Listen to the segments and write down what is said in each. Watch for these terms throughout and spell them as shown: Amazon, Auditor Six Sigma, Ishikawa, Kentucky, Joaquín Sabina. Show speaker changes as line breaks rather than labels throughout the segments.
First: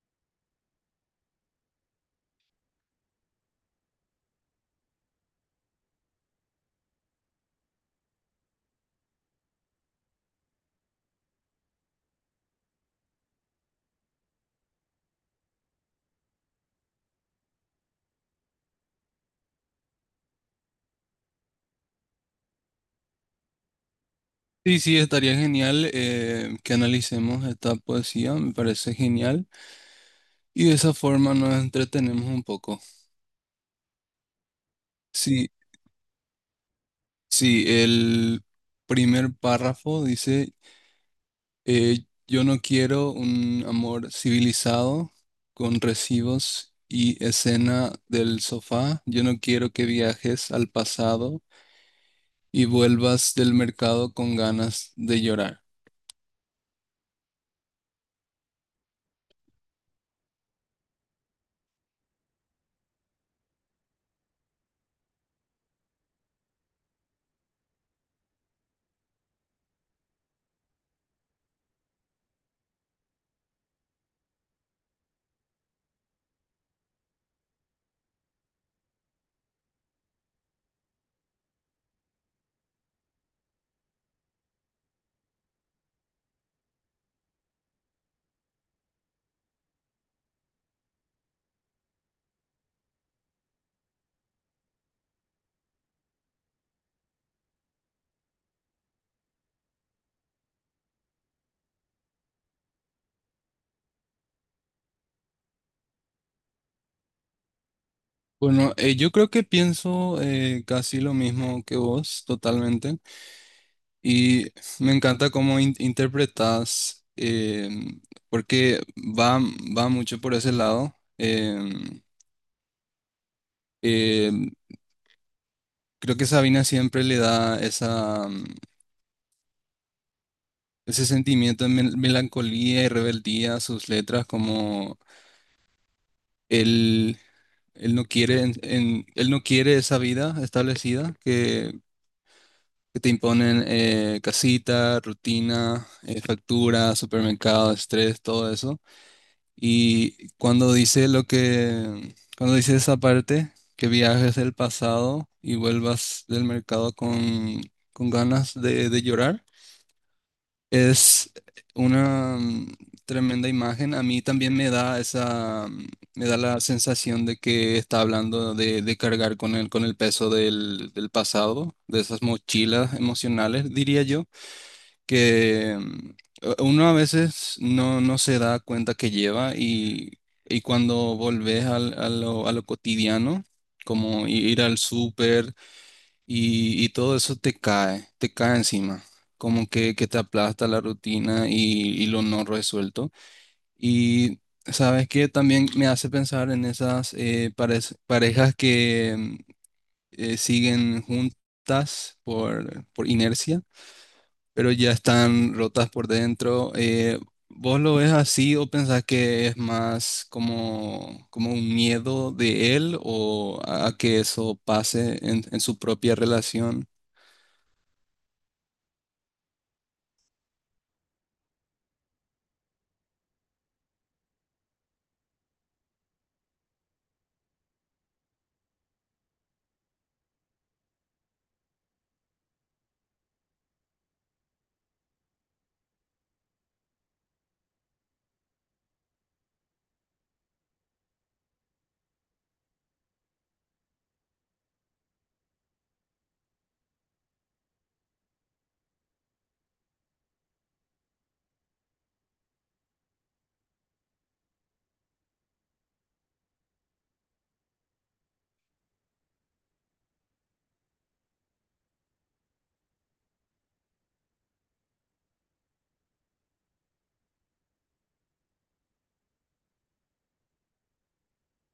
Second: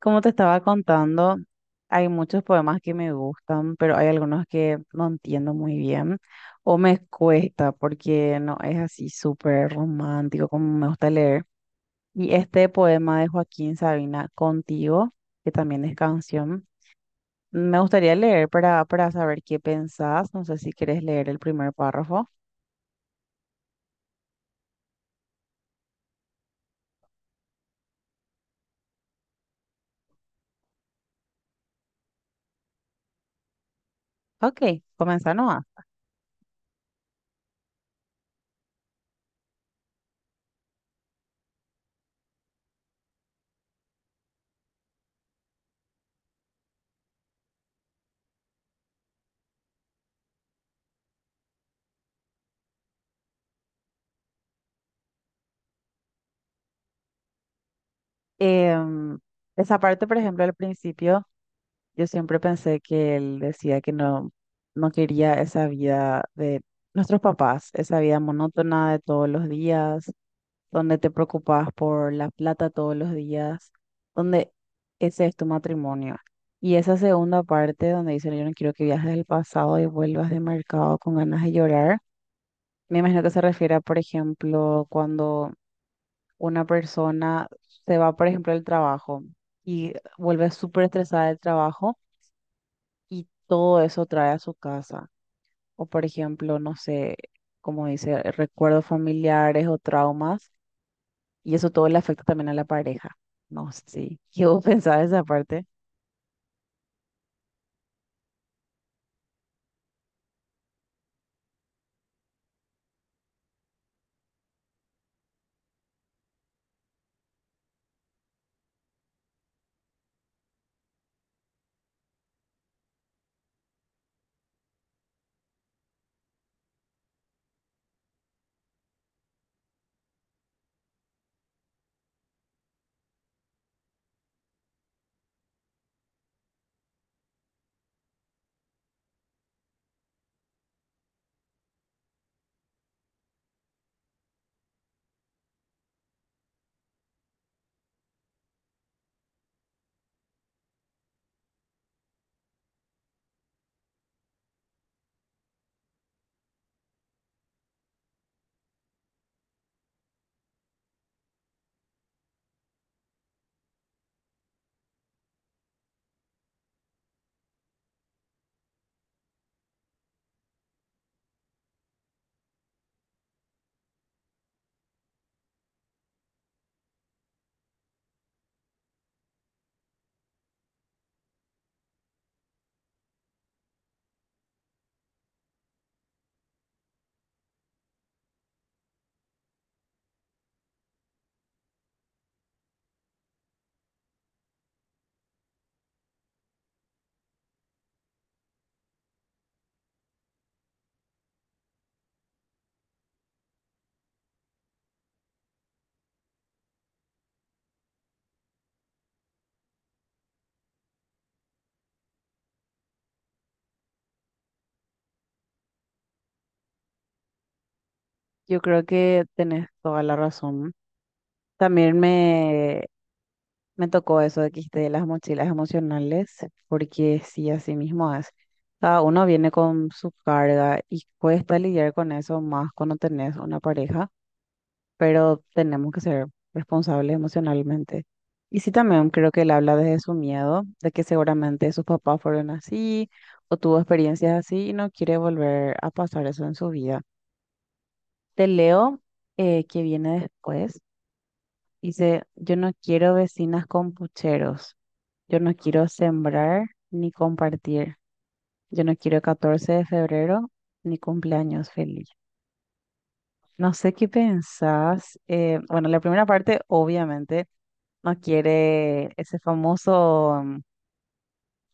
Como te estaba contando, hay muchos poemas que me gustan, pero hay algunos que no entiendo muy bien o me cuesta porque no es así súper romántico como me gusta leer. Y este poema de Joaquín Sabina, Contigo, que también es canción, me gustaría leer para saber qué pensás. No sé si quieres leer el primer párrafo.
Sí, sí, estaría genial que analicemos esta poesía, me parece genial. Y de esa forma nos entretenemos un poco.
Ok, comenzá
Sí,
nomás.
sí, el primer párrafo dice, yo no quiero un amor civilizado con recibos y escena del sofá. Yo no quiero que viajes al pasado y vuelvas del mercado con ganas de llorar.
Em, esa parte, por ejemplo, al principio. Yo siempre pensé que él decía que no quería esa vida de nuestros papás, esa vida monótona de todos los días, donde te preocupas por la plata todos los días, donde ese es tu matrimonio. Y esa segunda parte donde dice, yo no quiero que viajes al pasado y vuelvas de mercado con ganas de llorar, me imagino que se refiere a, por ejemplo, cuando una persona se va, por ejemplo, al trabajo y vuelve súper estresada del trabajo y todo eso trae a su casa. O por ejemplo, no sé, como dice, recuerdos familiares o traumas, y eso todo le afecta también a la pareja. No sé, sí. ¿Qué vos pensás de esa parte?
Bueno, yo creo que pienso casi lo mismo que vos, totalmente. Y me encanta cómo interpretas, porque va mucho por ese lado. em, em, creo que Sabina siempre le da ese sentimiento de melancolía y rebeldía a sus letras, como él, él no quiere esa vida establecida que te imponen casita, rutina, factura, supermercado, estrés, todo eso. Y cuando dice cuando dice esa parte, que viajes del pasado y vuelvas del mercado con ganas de llorar, es una tremenda imagen. A mí también me da la sensación de que está hablando de cargar con el peso del pasado, de esas mochilas emocionales, diría yo que uno a veces no se da cuenta que lleva y cuando volvés a lo cotidiano, como ir al súper y todo eso te cae encima, como que te aplasta la rutina y lo no resuelto. Y sabes que también me hace pensar en esas parejas que siguen juntas por inercia pero ya están rotas por dentro. ¿Vos lo ves así o pensás que es más como un miedo de él o a que eso pase en su propia relación?
Yo creo que tenés toda la razón. También me, me tocó eso de que dijiste de las mochilas emocionales, porque sí, así mismo es. Cada uno viene con su carga y cuesta lidiar con eso más cuando tenés una pareja, pero tenemos que ser responsables emocionalmente. Y sí, también creo que él habla desde su miedo, de que seguramente sus papás fueron así o tuvo experiencias así y no quiere volver a pasar eso en su vida. Te leo que viene después. Dice, yo no quiero vecinas con pucheros, yo no quiero sembrar ni compartir, yo no quiero 14 de febrero ni cumpleaños feliz. No sé qué pensás. Bueno, la primera parte, obviamente, no quiere ese famoso mm,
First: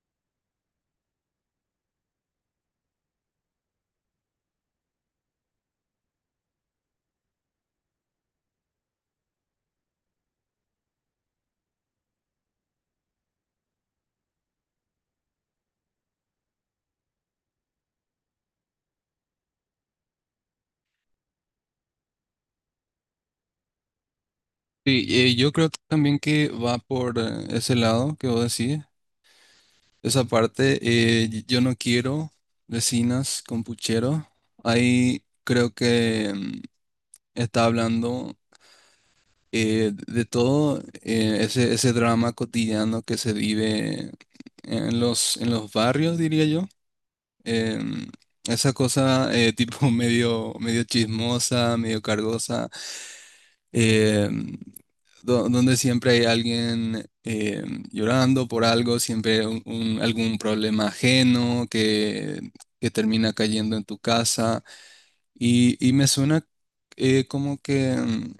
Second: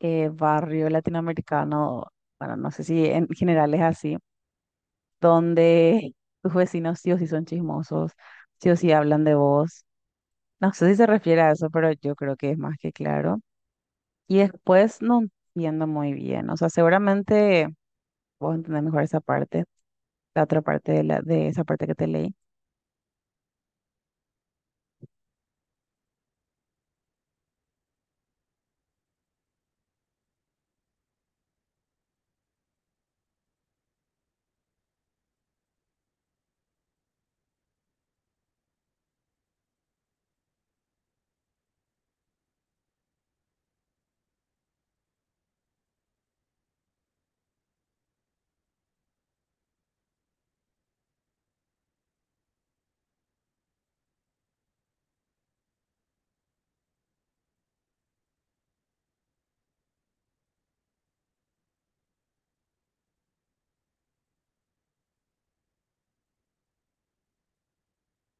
eh, barrio latinoamericano, bueno, no sé si en general es así, donde tus vecinos sí o sí son chismosos, sí o sí hablan de vos. No sé si se refiere a eso, pero yo creo que es más que claro. Y después no entiendo muy bien, o sea, seguramente vos entendés mejor esa parte la otra parte de esa parte que te leí.
Sí, yo creo también que va por ese lado que vos decís, esa parte, yo no quiero vecinas con puchero, ahí creo que está hablando de todo ese drama cotidiano que se vive en los barrios, diría yo. Em, esa cosa tipo medio, medio chismosa, medio cargosa, em, donde siempre hay alguien llorando por algo, siempre algún problema ajeno que termina cayendo en tu casa. Y me suena como que,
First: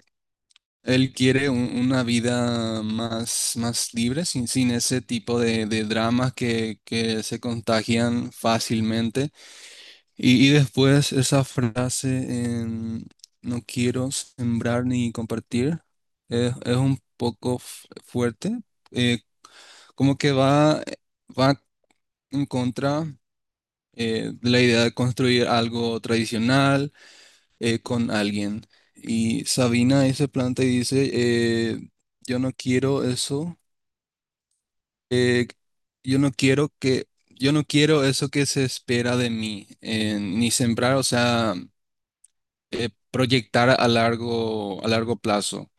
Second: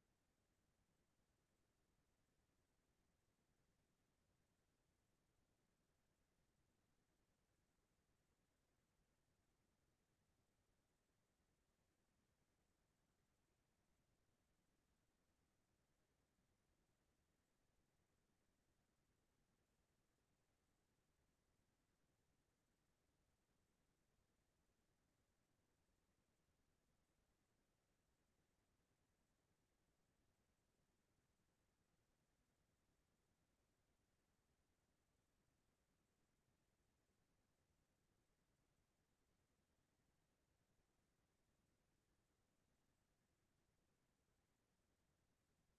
él quiere una vida más libre, sin ese tipo de dramas que se contagian fácilmente. Y después esa frase, en, no quiero sembrar ni compartir, es un poco fuerte, eh, como que va en contra de la idea de construir algo tradicional con alguien. Y Sabina ahí se planta y dice, yo no quiero eso, eh, yo no quiero que, yo no quiero eso que se espera de mí, ni sembrar, o sea, proyectar a largo plazo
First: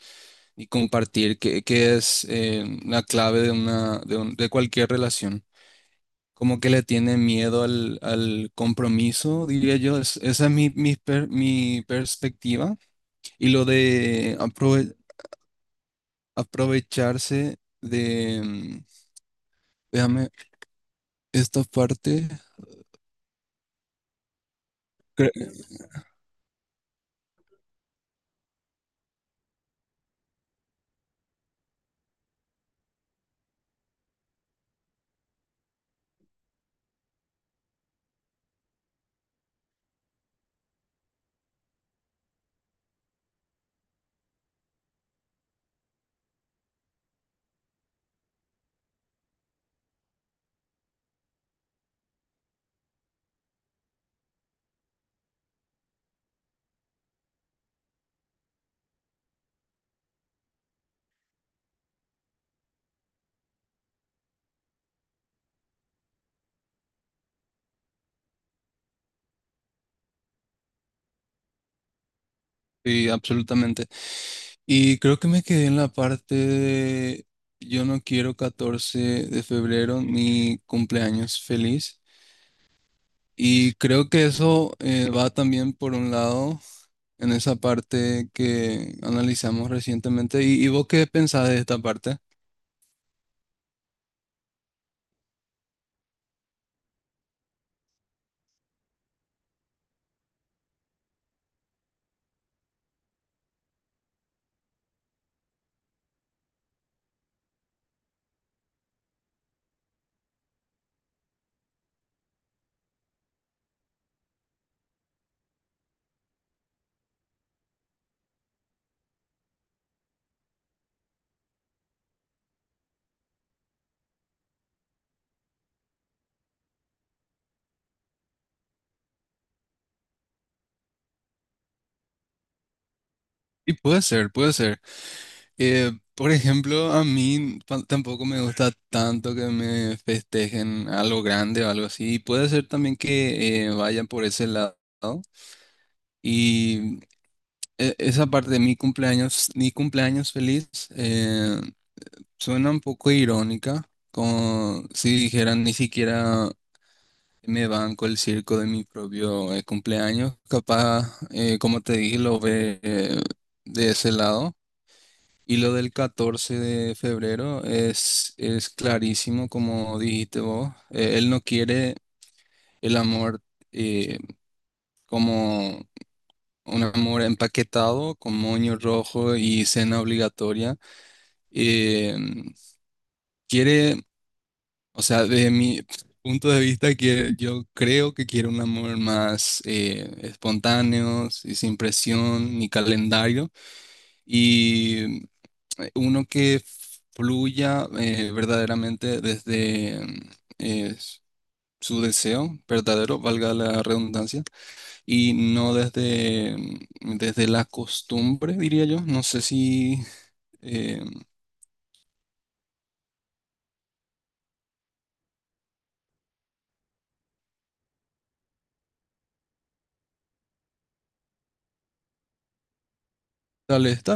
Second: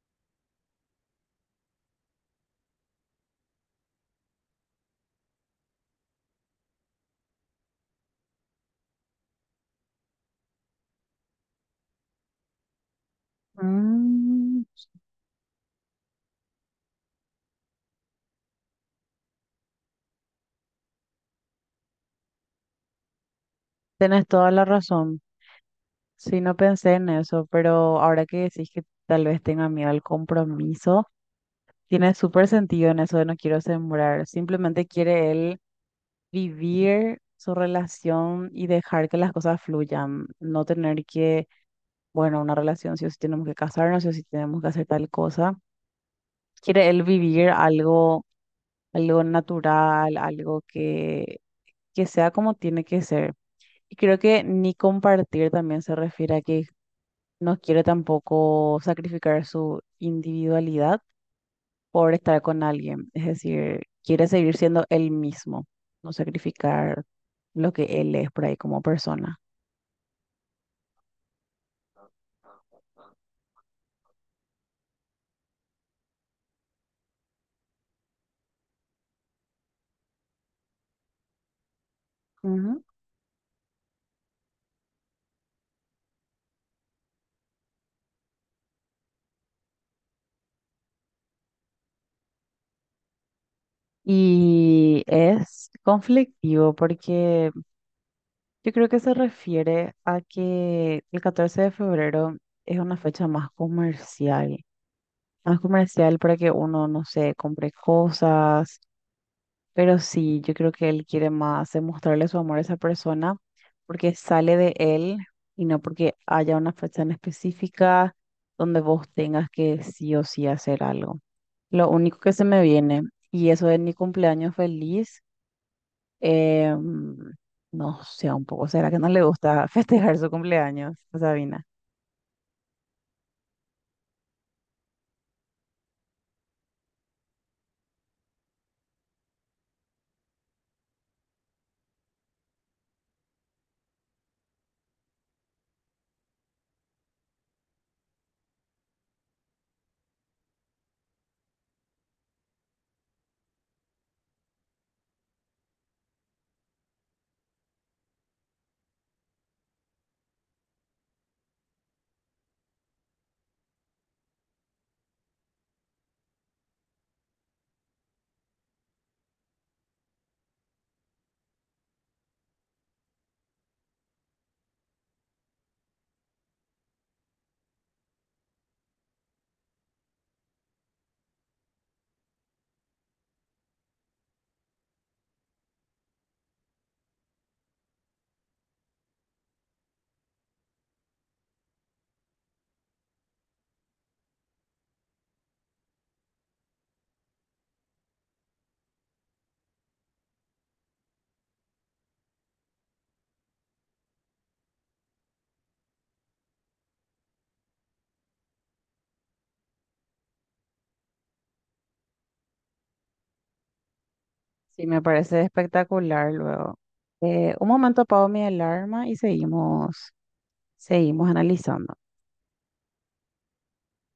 y compartir, que es la clave de una, de un- de cualquier relación. Como que le tiene miedo al compromiso, diría yo. Esa es mi mi perspectiva. Y lo de
Mm.
aprovecharse de, déjame, esta parte,
Tienes toda la razón.
cre-
Sí, no pensé en eso, pero ahora que decís que tal vez tenga miedo al compromiso, tiene súper sentido en eso de no quiero sembrar. Simplemente quiere él vivir su relación y dejar que las cosas fluyan, no tener bueno, una relación si o sí tenemos que casarnos, si o sí tenemos que hacer tal cosa. Quiere él vivir algo natural, algo que sea como tiene que ser. Y creo que ni compartir también se refiere a que no quiere tampoco sacrificar su individualidad por estar con alguien. Es decir, quiere seguir siendo él mismo, no sacrificar lo que él es por ahí como persona.
sí, absolutamente. Y creo que me quedé en la parte de, yo no quiero 14 de febrero, mi cumpleaños feliz.
Ujú.
Y creo que eso va también por un lado en esa parte que analizamos recientemente. ¿Y vos qué pensás de esta parte?
Y es conflictivo porque yo creo que se refiere a que el 14 de febrero es una fecha más comercial para que uno, no sé, compre cosas, pero sí, yo creo que él quiere más demostrarle su amor a esa persona porque sale de él y no porque haya una fecha en específica donde vos tengas que sí o sí hacer algo. Lo único que se me viene, y eso es mi cumpleaños feliz. Eh, no sé, un poco, ¿será que no le gusta festejar su cumpleaños a Sabina?
Y puede ser, puede ser. Por ejemplo, a mí tampoco me gusta tanto que me festejen algo grande o algo así. Puede ser también que vayan por ese lado. Y esa parte de mi cumpleaños feliz, eh, suena un poco irónica, como si dijeran ni siquiera me banco el circo de mi propio cumpleaños. Capaz, como te dije, lo ve de ese lado. Y lo del 14 de febrero es clarísimo, como dijiste vos. Él no quiere el amor eh, como un amor empaquetado, con moño rojo y cena obligatoria. Eh, quiere, o sea, de mi punto de vista, que yo creo que quiere un amor más espontáneo, y sin presión ni calendario. Y uno que fluya verdaderamente desde eh, su deseo verdadero, valga la redundancia, y no desde la costumbre, diría yo. No sé si eh,
Sí, me parece espectacular luego. Un momento, apago mi alarma y seguimos analizando.
tal vez,